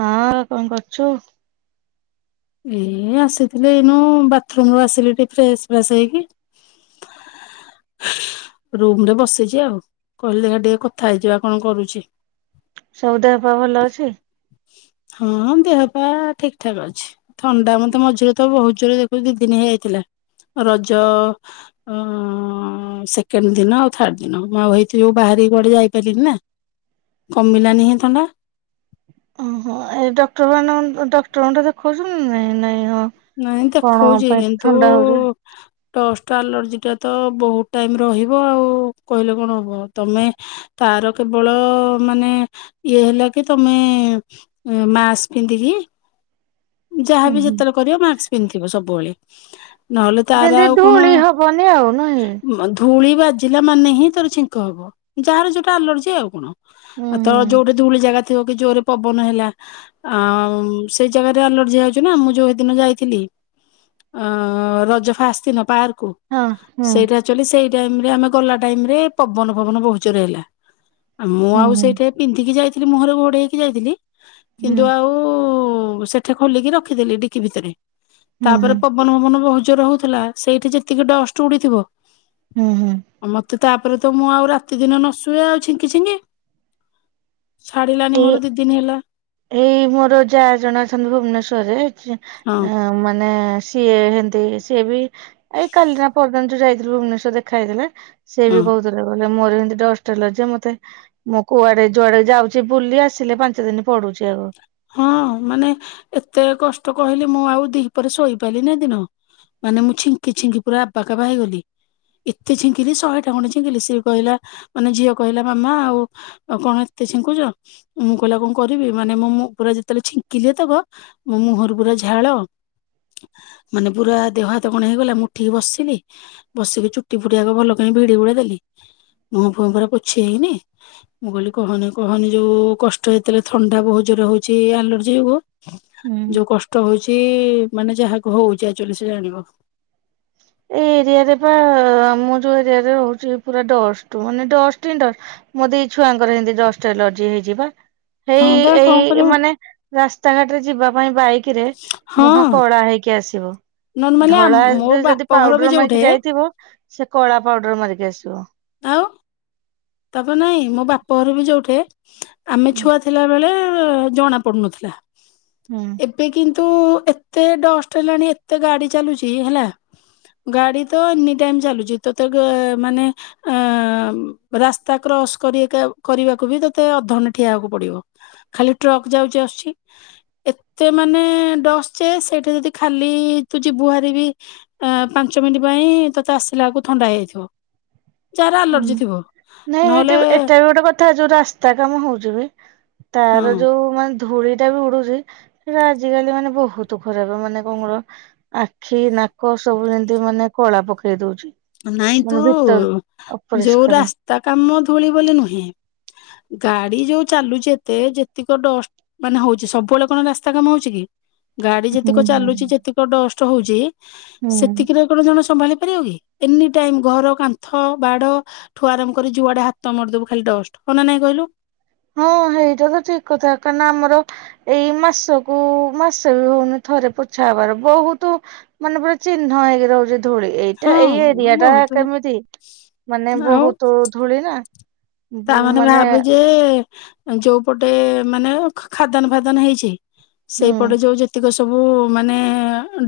ହଁ କଣ କରୁଛୁ? ଏ ଆସିଥିଲି ଏଇନୁ ବାଥରୁମରୁ ଆସିଲି ଟିକେ ଫ୍ରେସ ଫ୍ରାସ ହେଇକି [inaudible] ରୁମରେ ବସିଛି ଆଉ, କହିଲି ଦେଖିଆ ଟିକେ କଥା ହେଇଯିବା କଣ କରୁଛି। ସବୁ ଦେହପା ଭଲ ଅଛି। ହଁ ଦେହପା ଠିକ ଠାକ ଅଛି। ଥଣ୍ଡା ମତେ ମଝିରେ ତ ବହୁତ ଜୋରରେ ଦେଖୁ ଦି ଦିନ ହେଇଯାଇଥିଲା। ରଜ ଅ ସେକେଣ୍ଡ ଦିନ ଆଉ ଥାର୍ଡ ଦିନ ଆଉ ହେଇଥି ଯଗୁ ବାହାରିକି କୁଆଡେ ଯାଇପାରିନି ନା। କମିଲାନିଁ ସେ ଥଣ୍ଡା। ଓହୋ, ଏ ଡକ୍ଟର ମାନ ଡକ୍ଟର ଠିଁ ଦେଖଉଚୁ ନାଇଁ ନାଇଁ ହଁ। ନାଇଁ କଣ ପାଇଁ ଏତେ ଥଣ୍ଡା ହଉଛି? ଡ଼ଷ୍ଟ ଆଲର୍ଜିଟା ତ ବହୁତ ଟାଇମ ରହିବ ଆଉ କହିଲେ କଣ ହେବ। ତୁମେ ତାର କେବଳ ମାନେ ଇଏ ହେଲା କି ତମେ ମାସ୍କ ପିନ୍ଧିକି ହୁଁ ଯାହାବି ହୁଁ ଯେତେବେଳେ କରିବ ମାକ୍ସ ପିନ୍ଧିଥିବ ସବୁବେଳେ। ନହେଲେ ତାର ଯେମିତି ଆଉ କଣ। ଧୂଳି ହବନି ଆଉ ନୁହେଁ। ଧୂଳି ବାଜିଲା ମାନେ ହିଁ ତୋର ଛିଙ୍କ ହବ ଯାହାର ଯୋଉଟା ଆଲର୍ଜି ଆଉ କଣ ହୁଁ ଆଉ ତ ହୁଁ ଯୋଉଟା ଦୁଳି ଜାଗା ଥିବ କି ଜୋରେ ପବନ ହେଲା ଆଉ ସେଇ ଜାଗା ଆଲର୍ଜି ହଉଛି ନା ମୁଁ ଯୋଉ ଦିନ ଯାଇଥିଲି ରଜ ଫାଷ୍ଟ ଦିନ ପାର୍କକୁ। ହଁ ହଁ। ଆକଚୁଆଲି ସେଇ ଟାଇମରେ ଆମେ ଗଲା ଟାଇମରେ ପବନ ଫବନ ବହୁତଜୋରେ ହେଲା। ମୁଁ ଆଉ ହୁଁ ସେଇଠେ ପିନ୍ଧିକି ଯାଇଥିଲି ମୁହଁରେ ଘୋଡେଇକି ଯାଇଥିଲି। ହୁଁ କିନ୍ତୁ ଆଉ ଠିଁ ଖୋଲିକି ରଖିଦେଲି ଡିକି ଭିତରେ ହୁଁ ତାପରେ ହୁଁ ପବନ ଭବନ ବହୁଜୋରେ ହଉଥିଲା ସେଇଠି ଯେତିକି ଡଷ୍ଟ ଉଡିଥିବ ହୁଁ ହୁଁ। ଆଉ ମତେ ତାପରେ ତ ମୁଁ ଆଉ ରାତି ଦିନ ନ ଶୁଏ ଆଉ ଛିଙ୍କି ଛିଙ୍କି। ଛାଡିଲାାନି ଏଇ ମୋର ଦି ଦିନି ହେଲା। ଏଇ ମୋର ଯାଆ ଜଣେ ଅଛନ୍ତି ଭୁବନେଶ୍ଵରରେ ହଁ ମାନେ ସିଏ ହେମତି ସିଏ ବି ଏଇ କାଲିନା ପଦିନ ଯୋଉ ଯାଇଥିଲ ଭୁବନେଶ୍ଵର ଦେଖା ହେଇଥିଲା। ସେ ହଁ ବି କହୁଥିଲେ ଗଲେ ମୋର ଏମିତି ଡଷ୍ଟ ହେଲ ଯେ ମତେ ମୋ କୁଆଡେ ଯୁଆଡେ ଯାଉ ସେ ବୁଲି ଆସିଲେ ପାଞ୍ଚ ଦିନ ପଡୁଛି ଆଗ। ହଁ ମାନେ ଏତେ କଷ୍ଟ କହିଲେ ମୁଁ ଆଉ ଦି ପରେ ଶୋଇ ପାରିଲିିନି ହେ ଦିନ। ମାନେ ମୁଁ ଛିଙ୍କି ଛିଙ୍କି ପୁରା ଆବା କାବା ହେଇଗଲି। ଏତେ ଛିଙ୍କିଲି ଶହେ ଟା ଖଣ୍ଡେ ଛିଙ୍କିଲି ସେ କହିଲା ମାନେ ଝିଅ କହିଲା ମାମା ଆଉ ଆଉ କଣ ଏତେ ଛିଙ୍କୁଛ ମୁଁ କହିଲା ଆଉ କଣ କରିବି ମାନେ ମୁଁ ପୁରା ଯେତେବେଳେ ଛିଙ୍କିଲେ ଯେତକ ମୋ ମୁହଁରୁ ପୁରା ଝାଳ। ମାନେ ପୁରା ଦେହ ହାତ କଣ ହେଇଗଲା ମୁଁ ଉଠିକି ବସିଲି। ବସିକି ଚୁଟି ଫୁଟି ଆଗ ଭଲ କ ଭିଡି ଭିଡ ଦେଲି ମୁହଁ ଫୁହଁ ପୁରା ପୋଛି ହେଇନି ମୁଁ କହିଲି କହନି କହନି ଯୋଉ କଷ୍ଟ ହେଇ ଥଣ୍ଡା ବହୁତ ଜୋରେ ହଉ ଚି ଆଲର୍ଜି ଯୋଗୁଁ ହୁଁ। ଯୋଉ କ ଷ୍ଟ ହଉଛି ମାନେ ଯାହାକୁ ହଉଛି ଆକଚୁଆଲି ସେ ଜାଣିବ। ଏଇ ଏରିଆ ରେ ବା ଆମ ଯୋଉ ଏରିଆରେ ରହୁଛି ପୁରା ଡଷ୍ଟ ମାନେ ଡ଼ଷ୍ଟ ହି ଡ଼ଷ୍ଟ। ମୋତେ ଏଇ ଛୁଆଙ୍କର ଏମତି ଡ଼ଷ୍ଟ ଏଲର୍ଜି ହେଇଚି ପା ହଁ ହେଇ ବା କଣ ଏଇ କରିବ ମାନେ ରାସ୍ତାଘାଟରେ ଯିବା ପାଇଁ ବାଇକରେ ହଁ ମୁହଁ କଳା ହେଇକି କି ଆସିବ ନର୍ମାଲି ଆମ ମୋ ଧଳାରେ ବାପ ଯଦି ଘର ବି ପାଉଡର ଯୋଉଠେ ମରିକି ଯାଇ ଥିବ ସେ କଳା ପାଉଡର ମାରିକି ଆସିବ। ଆଉ ତାପରେ ନାଇଁ ମୋ ବାପ ଘର ବି ଯୋଉଠେ ଆମେ ହୁଁ ଛୁଆ ଥିଲା ବେଳେ ଜଣା ପଡ଼ୁନଥିଲା। ହୁଁ। ଏବେ କିନ୍ତୁ ଏତେ ଡଷ୍ଟ ହେଲାଣି ଏତେ ଗାଡି ଚାଲୁଛି ହେଲା। ଗାଡି ତ ଏନି ଟାଇମ ଚାଲୁଛି ତ ତ ମାନେ ଅ ରାସ୍ତା କ୍ରସ୍ କରି ଏକା କରିବାକୁ ବି ତତେ ଅଧେ ଘଣ୍ଟେ ଠିଆ ହେବାକୁ ପଡିବ। ଖାଲି ଟ୍ରକ୍ ଯାଉଛି ଆସୁଛି। ଏତେ ମାନେ ଡଷ୍ଟ ଯେ ସେଇଠି ଯଦି ଖାଲି ତୁ ଯିବୁହାରି ବି ଏ ପାଞ୍ଚ ମିନିଟ ପାଇଁ ତୋତେ ଆସିଲା ବେଳକୁ ଥଣ୍ଡା ହେଇଯାଇଥିବ ଯାହାର ଆଲର୍ଜି ହୁଁ ଥିବ। ନାଇଁ ନହେଲେ ଏଇଟା ଏଇଟା ବି ଗୋଟେ କଥା ଯୋଉ ରାସ୍ତା କାମ ହଉଛି ବି ହଁ ତାର ଯୋଉ ମାନେ ଧୂଳି ଟା ବି ଉଡୁଛି ସେଟା ଆଜିକାଲି ମାନେ ବହୁତ ଖରାପ ମାନେ କଣର ଆଖି ନାକ ସବୁ ଯେମତି ମାନେ କଳା ପକେଇ ଦଉଛି। ନାଇଁ ତୁ ମାନେ ଭିତର ଯୋଉ ଅପରିଷ୍କାର ରାସ୍ତା କାମ ଧୂଳି ବୋଲି ନୁହେଁ। ଗାଡି ଯୋଉ ଚାଲୁଛି ଏତେ ଯେତିକ ଡଷ୍ଟ୍ ମାନେ ହଉଛି ସବୁବେଳେ କଣ ରାସ୍ତା କାମ ହଉଛି କି? ଗାଡି ହୁଁ ଯେତିକ ହୁଁ ଚାଲୁଛି ଯେତିକ ଡଷ୍ଟ ହଉଛି ହୁଁ। ସେତିକିରେ ଘର ଜଣେ ସମ୍ଭାଳି ପାରିବ କି ଏନି ଟାଇମ୍ ଘର କାନ୍ଥ ବାଡ଼ ଠୁ ଆରମ୍ କରି ଯୁଆଡେ ହାତ ମାରଦବୁ ଖାଲି ଡଷ୍ଟ୍ ହଁ ନା ନାଇଁ କହିଲୁ? ହଁ ହେଇଟା ତ ଠିକ୍ କଥା କାଇଁ ନା ଆମର ଏଇ ମାସକୁ ମାସେ ବି ହଉନି ଥରେ ପୋଛା ହବାର ବହୁତୁ ମାନେ ପୁରା ଚିହ୍ନ ହେଇକି ରହୁଛି ଧୂଳି ଏଇଟା ହଁ ଏଇ ଏରିଆ ଟା ବହୁତ କେମିତି ମାନେ ଆଉ ବହୁତ ଧୂଳି ନା। ତାମାନେ ମାନେ ଭାବେ ଯେ ଯୋଉ ପଟେ ମାନେ ଖାଦାନ ଫାଦନ ହେଇଛି। ହୁଁ ସେଇପଟେ ଯୋଉ ଯେତିକ ସବୁ ମାନେ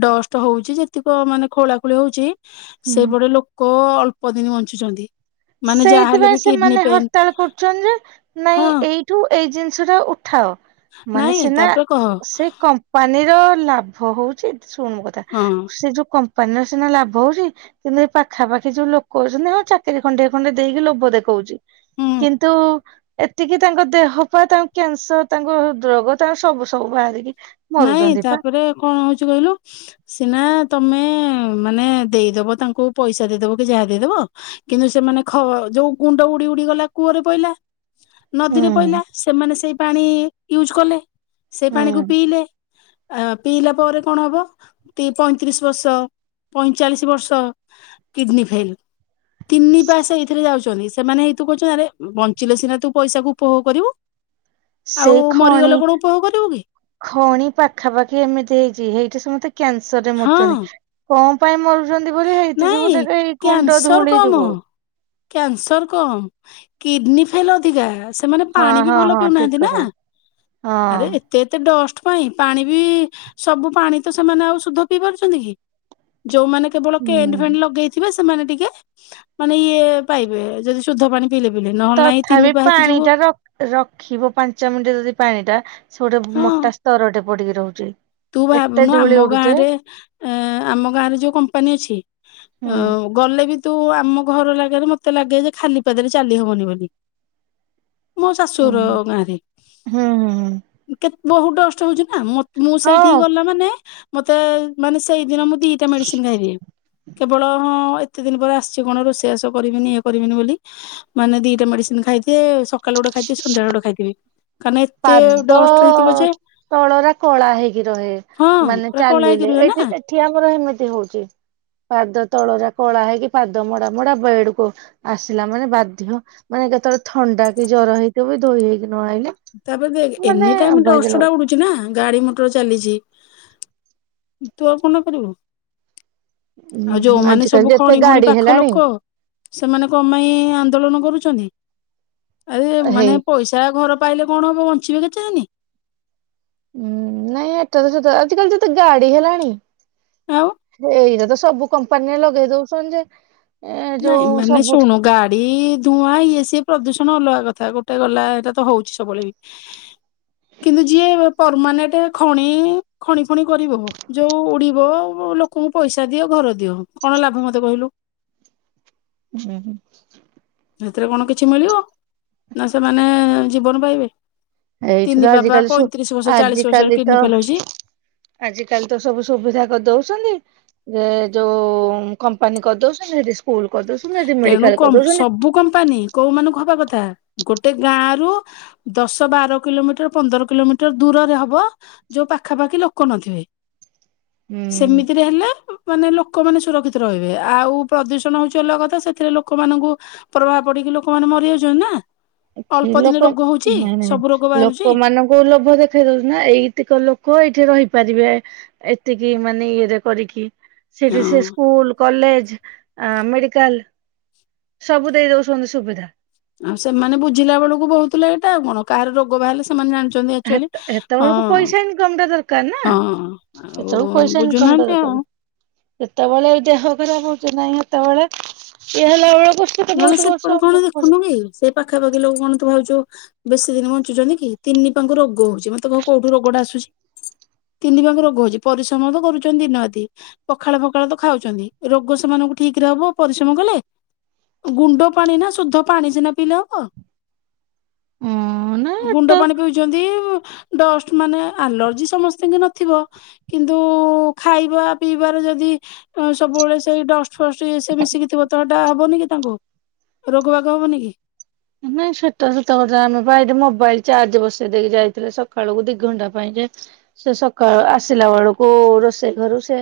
ଡଷ୍ଟ ହଉଛି ଯେତିକ ମାନେ ଖୋଳାଖୋଳି ହଉଛି ହୁଁ। ସେଇପଟେ ଲୋକ ଅଳ୍ପ ଦିନ ବଞ୍ଚୁଛନ୍ତି। ମାନେ ଯାହାହେଲେ ସେଇଥିପାଇଁ ବି କିଡନୀ ସେମାନେ ପେନ୍ ହରତାଳ କରୁଛନ୍ତି ଯେ ହଁ ନାଇଁ ଏଇଠୁ ଏଇ ଜିନିଷଟା ଉଠାଅ। ମାନେ ନାଇଁ ସିନା ତାପରେ କହ ସେ କମ୍ ପାନିର ଲାଭ ହଉଛି ଏ ଶୁଣୁ ମୋ କଥା ହଁ ସେ ଯୋଉ କମ୍ ପାନୀର ସିନା ଲାଭ ହଉଛି କିନ୍ତୁ ଏ ପାଖାପାଖି ଯୋଉ ଲୋକ ଅଛନ୍ତି ହଁ ଚାକିରି ଖଣ୍ଡେ-ଖଣ୍ଡେ ଦେଇକି ଲୋଭ ଦେଖଉଛି ହୁଁ କିନ୍ତୁ ଏତିକି ତାଙ୍କ ଦେହପା ତାଙ୍କୁ କ୍ୟାନସର୍ ତାଙ୍କୁ ରୋଗ ତାଙ୍କୁ ସବୁ-ସବୁ ବାହାରିକି ନାଇଁ ମରୁଛନ୍ତି ପା ତାପରେ କଣ ହଉଚି କହିଲୁ? ସିନା ତମେ ମାନେ ଦେଇଦବ ତାଙ୍କୁ ପଇସା ଦେଇଦବ କିଯାହା ଦେଇଦବ କିନ୍ତୁ ସେମାନେ ଖ ଯୋଉ ଗୁଣ୍ଡ ଉଡ଼ି ଉଡ଼ି ଗଲା କୂଅରେ ପଇଲା। ନଦୀରେ ପଇଲା ହୁଁ ସେମାନେ ସେଇ ପାଣି ୟୁଜ୍ କଲେ ସେଇ ପାଣିକୁ ହୁଁ ପିଲେ ଅଁ ପିଇଲା ପରେ କଣ ହବ? ପଇଁତିରିଶ ବର୍ଷ ପଇଁଚାଳିଶ ବର୍ଷ କିଡ଼ିନ୍ ଫେଲ୍। ତିନି ପାସ ଏଇଥିରେ ଯାଉଚନ୍ତି ସେମାନେ ହେଇତୁ କହୁଛନ୍ତି ଆରେ ବଞ୍ଚିଲେ ସିନାତୁ ପଇସାକୁ ଉପଭୋଗ କରିବୁ। ଆଉ ମରିଗଲେ କଣ ଉପଭୋଗ କରିବୁକି? ଖୋଣି ପାଖାପାଖି ଏମିତି ହେଇଚି ହେଇଠି ସମସ୍ତେ କ୍ୟାନ୍ସରରେ ହଁ ମରିଚନ୍ତି। କଣ ପାଇଁ ମରୁଚନ୍ତି ବୋଲି ହେଇଥି ଯୋଗୁ ନାଇଁ ଦେଖ ଏଇ କୁଣ୍ଡ ଧୂଳି ଯୋଗୁ। କ୍ୟାନସର୍ କଣ କିଡ଼ିନୀ ଫେଲ୍ ଅଧିକା। ସେମାନେ ହଁ ପାଣିବି ହଁ ଭଲ ହଁ ଠିକ ପିଉନାହାନ୍ତିନା କଥା ହଁ ଆରେ ଏତେ ଡଷ୍ଟ ପାଇଁ ପାଣିବି ସବୁ ପାଣିତ ସେମାନେ ଆଉ ସୁଧ ପିଇ ପାରୁଚନ୍ତିକି? ଯୋଉମାନେ କେବ କେଣ୍ଟ ହୁଁ। ଫେଣ୍ଟ ଲଗେଇଥିବେ ସେମାନେ ଟିକେ ମାନେ ଇଏ ପାଇବେ ଯଦି ଶୁଦ୍ଧ ପାଣି ପିଇଲେ-ପିଇଲେ ନହେଲେ ନାଇଁ ତିନି ତଥାପି ପାହେଇଛି ପାଣି ଯୋଗୁ ଟା ର ରଖିବ ପାଞ୍ଚ ମିନିଟ୍ ଯଦି ପାଣିଟା ସେଗୋଟେ ମୋଟା ସ୍ତରଟେ ପଡ଼ିକି ରହୁଚି। ତୁଭାବୁନୁ ଆମ ଗାଁରେ ଅଁ ଆମ ଗାଁରେ ଯୋଉ କମ୍ପାନୀ ଅଛି ହୁଁ। ଅଁ। ଗଲେବି ତୁ ଆମ ଘର ଲାଗେଲେ ମତେ ଲାଗେଯେ ଖାଲି ପାଦରେ ଚାଲିହବନି ବୋଲି। ମୋଶାଶୁ ହୁଁ ଘର ଗାଁରେ ହୁଁ ହୁଁ କେ ବହୁତ୍ ଡଷ୍ଟ ହଉଚିନା ମ ମୁଁ ସେଇଠିକି ହଁ ଗଲା ମାନେ ମତେ ମାନେ ସେଇଦିନ ମୁଁ ଦିଟା ମେଡିସିନ୍ ଖାଇଦିଏ କେବଳ ଅଁ ଏତ୍ ଏତେ ଦିନ ପରେ ଆସିଚି କଣ ରୋଷେଇ ବାସ କରିବିନି ଇଏ କରିବିନି ବୋଲି। ମାନେ ଦିଟା ମେଡିସିନ୍ ଖାଇଦିଏ ସକାଳେ ଗୋଟେ ଖାଇଥିବି ସନ୍ଧ୍ୟାବେଳେ ଗୋଟେ ଖାଇଥିବି। କାହିଁନା ଏତେ ଡଷ୍ଟ ହେଇଥିବ ପାଦ ଯେ ତଳରା କଳା ହେଇକି ରହେ ହଁ ମାନେ ପୁରା କଳା ହେଇକି ଚାଲିଲେ ରୁହେ ନା। ଏଠି ଏ ଏଠି ଆମର ହେମିତି ହଉଛି ପାଦ ତଳରା କଳା ହେଇକି ପାଦ ମଡା-ମଡା ବେଡ଼େକୁ ଆସିଲା ମାନେ ବାଧ୍ୟ ମାନେ କେତେବେଳେ ଥଣ୍ଡାକି ଜର ହେଇଥିବବି ଧୋଇ ହେଇକି ନଆଇଲେ ତାପରେ ଦେଖେ ଏନି ଟାଇମ୍ ଡଷ୍ଟଅଡ଼ା ଉୁଡ଼ୁଚି। ନା ଗାଡ଼ି ମଟର ଚାଲିଚି ତୁଆଉ କଣ କରିବୁ ଆଉ ଲାଗୁଛି ଯୋଉଁମାନେ ଆଜିକାଲି ସବୁ ଯେତେ ଖଣି ଘଣୀ ଗାଡି ପାଖ ହେଲାଣି ଲୋକ ସେମାନେ କଣ ପାଇଁ ଆନ୍ଦୋଳନ କରୁଛନ୍ତି ଆରେ ହେଇ ମାନେ ପଇସା ଘର ପାଇଲେ କଣ ହବ ବଞ୍ଚିବେ କେତେଦିନି। ହୁଁ ନାଇଁ ଏଟାତ ସତ ଆଜିିକାଲିତ ଏତେ ଗାଡ଼ି ହେଲାଣି ଆଉ। ସେଇରାତ ସବୁ କମ୍ପାନୀରେ ଲଗେଇ ଦଉଛନ୍ତିଯେ ନାଇଁ ମାନେ ଶୁଣୁ ଗାଡ଼ି ଧୁଆଁ ଇଏ ସିଏ ପ୍ରଦୂଷଣ ଅଲଗା କଥା ଗୋଟେ ଗଲା ଏଇଟାତ ହଉଚି ସବୁବେଳେବି କିନ୍ତୁ ଯିଏ ପରମାନେଣ୍ଟ ଖଣି ଖଣି ଫଣି କରିବ ଯୋଉ ଉଡ଼ିବ ଲୋକଙ୍କୁ ପଇସା ଦିଅ ଘର ଦିଅ, କଣ ଲାଭ ମତେ କହିଲୁ? ହୁଁ ହୁଁ। ସେଥିରେ କଣ କିଛି ମିଳିବ ନା ସେମାନେ ଜୀବନ ପାଇବେ। ତିନି ଏଇଠିତ ବାବା ଆଜିିକାଲି ସୁ ପଇଁତିରିଶ ବର୍ଷ ଚାଳିଶ ବର୍ଷରେ ଆଜିକାଲିତ କିଡନୀ ଫେଲ ହଉଛି ଆଜିକାଲିତ ସବୁ ସୁବିଧା କରି ଦଉଚନ୍ତି। ଏ ଯୋଉ କମ୍ପାନୀ କରିଦଉଛନ୍ତି ସେଠି ସ୍କୁଲ କରିଦଉଛନ୍ତି ସେଠି ତେଣୁ ମେଡିକାଲ୍ କରିଦଉଛନ୍ତି। ସବୁ କମ୍ପାନୀ କୋଉ ମାନଙ୍କୁ ହବା କଥା ଗୋଟେ ଗାଁରୁ ଦଶ ବାର କିଲୋମିଟର୍ ପନ୍ଦର କିଲୋମିଟର୍ ଦୂରରେ ହବ ଯୋଉ ପାଖାପାଖି ଲୋକ ନଥିବେ। ହୁଁ ସେମିତିରେ ହେଲେ ମାନେ ଲୋକମାନେ ସୁରକ୍ଷିତ ରହିବେ ଆଉ ପ୍ରଦୂଷଣ ହଉଚି ଅଲଗା କଥା ସେଥିରେ ଲୋକମାନଙ୍କୁ ପ୍ରଭାବ ପଡିକି ଲୋକମାନେ ମରି ଯାଉଛନ୍ତି ନା। ଏ କି ଅଳ୍ପ ଦିନେ ଲୋକ ରୋଗ ହଉଛି ନାଇଁ ସବୁ ରୋଗ ନାଇଁ ବାହାରୁଛି ଲୋକମାନଙ୍କୁ ଲୋଭ ଦେଖ ଦେଖେଇ ଦଉଛନ୍ତିନା ଏଇତିକ ଲୋକ ଏଇଠେ ରହିପାରିବେ ଏତିକି ମାନେ ଇଏରେ କରିକି ସେଇଠେ ସେ ହଁ ସ୍କୁଲ କଲେଜ ଆଁ ମେଡିକାଲ ସବୁ ଦେଇ ଦଉସନ୍ତି ସୁବିଧା। ଆ ସେମାନେ ବୁଝିଲା ବେଳକୁ ବହୁତ ଲେଟ ଆଉ କଣ କାହାର ରୋଗ ବାହାରିଲେ ସ ସେମାନେ ଜାଣିଛନ୍ତି ଆକ୍ଚୁଆଲି ହେତ ହେତେବେଳକୁ ହଁ ପଇସା ଇନକମ ଟା ଦରକାର ନା ହଁ ଆଉ ସେତେବେଳକୁ ପଇସା ଇନକମ ଟା ବୁଝୁନାହାନ୍ତି ଆଉ ଦରକାର। ଯେତେବେଳେ ଦେହ ଖରାପ ହଉଛି ନାହିଁ ହେତେବେଳେ ଇଏ ହେଲା ବେଳକୁ ସ ନହେଲେ ସେପଟେ କଣ ଦେଖନ୍ତୁ କି ସେ ପାଖାପାଖି ଲୋକ କଣ ତୁ ଭାବୁଛୁ ବେଶୀ ଦିନ ବଞ୍ଚୁଛନ୍ତି କି ତିନି ପାଙ୍କୁ ରୋଗ ହଉଛି ମତେ କହ କୋଉଠୁ ରୋଗଟା ଆସୁଛି ତିନି ପାଙ୍କୁ ରୋଗ ହଉଛି ପରିଶ୍ରମ ତ କରୁଛନ୍ତି ଦିନରାତି ପଖାଳ ଫଖାଳ ତ ଖାଉଛନ୍ତି ରୋଗ ସେମାନଙ୍କୁ ଠିକ ରେ ହେବ ପରିଶ୍ରମ କଲେ? ଗୁଣ୍ଡ ପାଣି ନା ସୁଦ୍ଧ ପାଣି ସିନା ପିଇଲେ ହବ। ହଁ ନା ଗୁଣ୍ଡ ଅଟୋ ପାଣି ପିଉଛନ୍ତି ଡଷ୍ଟ ମାନେ ଆଲର୍ଜି ସମସ୍ତିଙ୍କି ନଥିବ। କିନ୍ତୁ ଖାଇବା ପିଇବାର ଯଦି ସବୁବେଳେ ସେଇ ଡଷ୍ଟ ଫଷ୍ଟ ଇଏ ସିଏ ମିଶିକି ଥିବ ତ ହେଟା ହବନି କି ତାଙ୍କୁ ରୋଗ ବାଗ ହବନି କି ନାଇଁ ସେଟା ସତ କଥା ଆମେ ପା ଏଠି ମୋବାଇଲ ଚାର୍ଜ ରେ ବସେଇ ଦେଇକି ଯାଇଥିଲେ ସକାଳକୁୁ ଦି ଘଣ୍ଟା ପାଇଁ ଯେ ସେ ସକାଳ ଆସିଲା ବେଳକୁ ରୋଷେଇ ଘରୁ ସେ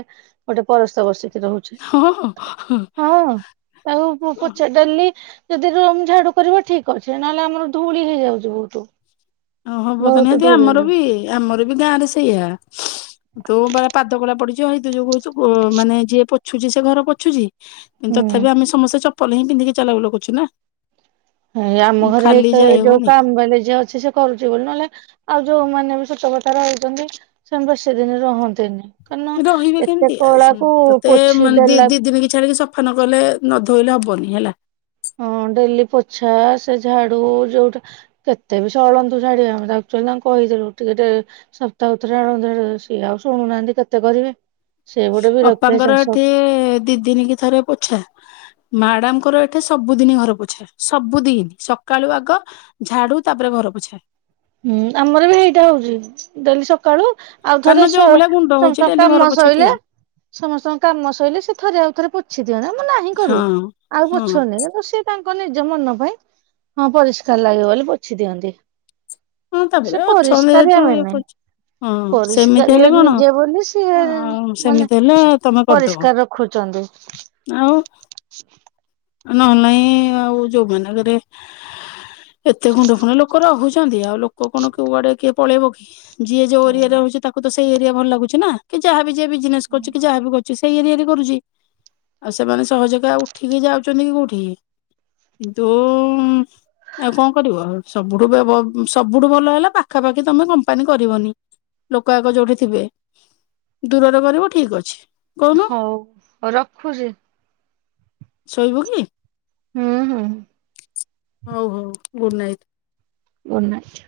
ଗୋଟେ ପରସ୍ତ ବସିକି ରହୁ ହଁ ହଁ ତାକୁ ପ ପୋଛା ଡେଲି ଯଦି ରୁମ ଝାଡୁ କରିବ ଠିକ ଅଛି ନହେଲେ ଆମର ଧୂଳି ହେଇଯାଉଛି ବହୁତୁ। ହଁ ହବ ତ ନିହାତି ଆମର ବି ଏ ଆମର ବି ଗାଁ ରେ ସେଇଆ ତୋ ପରା ପାଦ କଳା ପଡିଯିବ ହେଇଥି ଯୋଗୁ ଓ ମାନେ ଯିଏ ପୋଛୁଛି ସେ ଘର ପୋଛୁଛି କିୁନ୍ତୁ ହୁଁ ତଥାପି ଆମେ ସମସ୍ତେ ଚପ ପଲ ହିଁ ପିନ୍ଧିକି ଚାଲବୁଲ କରୁଛୁ ନା। ଏ ଆମ ଘରେ ଖାଲି ଯାଇ ହେଇକରେ ଯୋଉ ହବନି। କାମ ବାଲି ଜିଏ ଅଛି ସେ କରୁଛି ବୋଲି ନହେଲେ ଆଉ ଯଉମାନେ ବି ସତ କଥା ରହୁଛନ୍ତି ସେମାନେ ବେସିଦିନି ରହନ୍ତିନି। କାରଣ ରହିବେ ଏତେ କେମିତି ଆ ସୁଣ କଳାକୁ ତତେ ପୋଛି ମାନେ ଦି ଦେଲା ଦି ଦିନି କି ଛାଡିକି ସଫ ଫା ନ କଲେ ନଧୋଇଲେ ହବନି ହେଲା ହଁ ଡେଲି ପୋଛା ସେ ଝାଡୁ ଯୋଉଟା କେତେ ବି ସେ ଅଳନ୍ଧୁ ଝାଡିବା। ଆମେ ଆକ୍ଚୁଆଲି ତାଙ୍କୁ କହିଥିଲୁ ଟିକେ ସପ୍ତାହ କୁ ଥରେ ଆଣଝାଡ଼ିବେ ସିଏ ଆଉ ଶୁଣୁନାହାଁନ୍ତି। କେତେ କରିବେ। ସେ ଗୋଟେ ବିରକ୍ତିଆ ଅପାଙ୍କର ଚାଷ ଏଠି ଦି ଦିନ କି ଥରେ ପୋଛା। ମ୍ୟାଡାମଙ୍କର ଏଠେ ସବୁଦିନ ଘର ପୋଛା। ସବୁଦିନ ସକାଳୁ ଆଗ ଝାଡୁ ତାପରେ ଘର ପୋଛା। ହୁଁ ଆମର ବି ହେଇଟା ହଉଛି। ଡେଲି ସକାଳୁ ଆଉ କାନ ଥରେ ସ ଯୋଉ ଭଳିଆ ଗୁଣ୍ଡ ହଉଛି ସବୁ ଡେଲି ଘର କାମ ପୋଛା ସଇଲେ। ଠିକ ସମସ୍ତଙ୍କ କାମ ସଇଲେ ସେ ଥରେ ଆଉ ଥରେ ପୋଛି ଦିଅନ୍ତି। ଆମେ ନାହିଁ କରୁ। ହଁ ଆଉ ହଁ। ପୋଛନି କିନ୍ତୁ ସେ ତାଙ୍କ ନିଜ ମନ ପାଇଁ ହଁ ପରିଷ୍କାର ଲାଗିବ ବୋଲି ପୋଛି ଦିଅନ୍ତି। ହଁ ତାପରେ ସେ ଅଛନ୍ତି ଯେହେତୁ ପରିଷ୍କାରିଆ ଇଏ ମେନେ। କରୁଛି ହଁ ସେମିତି ହେଲେ ପରିଷ୍କାରିଆ କଣ ନିଜେ ବୋଲି ସିଏ ଆଉ ମାନେ ସେମିତି ହେଲେ ତମେ କରିଦବ ପରିଷ୍କାର ରଖୁଛନ୍ତି। [inaudible] ଆଉ ନହେଲେ ନାଇ ଆଉ ଯୋଉମାନଙ୍କରେ ଏତେ ଗୁଣ୍ଡ ଫୁଣ୍ଡ ଲୋକ ରହୁଛନ୍ତି। ଆଉ ଲୋକ କଣ କଉଆଡେ କିଏ ପଳେଇବ କି? ଯିଏ ଯୋଉ ହୁଁ। ଏରିଆରେ ରହୁଛି ତାକୁ ତାକୁ ତ ସେଇ ଏରିଆ ଭଲ ଲାଗୁଛି ନା। କି ଜାହା ବି ଜିଏ ବିଜନେସ କରୁଛି କି ଯାହା ବି କରୁଛି ସେଇ ଏରିଆରେ କରୁଛି। ଆଉ ସେମାନେ ସହଜକେ ଆଉ ଉଠିକି ଯାଉଛନ୍ତି କି କୋଉଠିକି। କିନ୍ତୁ ଆଉ କଣ କରିବ। ସବୁଠୁ ବ ବ ସବୁଠୁ ଭଲ ହେଲା ପାଖାପାଖି ତମେ କମ୍ପାନୀ କରିବନି। ଲୋକ ବାକ ଯୋଉଠେ ଥିବେ। ଦୂରରେ କରିବ ଠିକ୍ ଅଛି। କହୁନ ହୋଉ ହୋଉ ରଖୁଛି। ଶୋଇବୁ କି? ହୁଁ ହୁଁ। ହଉ ହଉ ଗୁଡ଼୍ ନାଇଟ୍। Good night.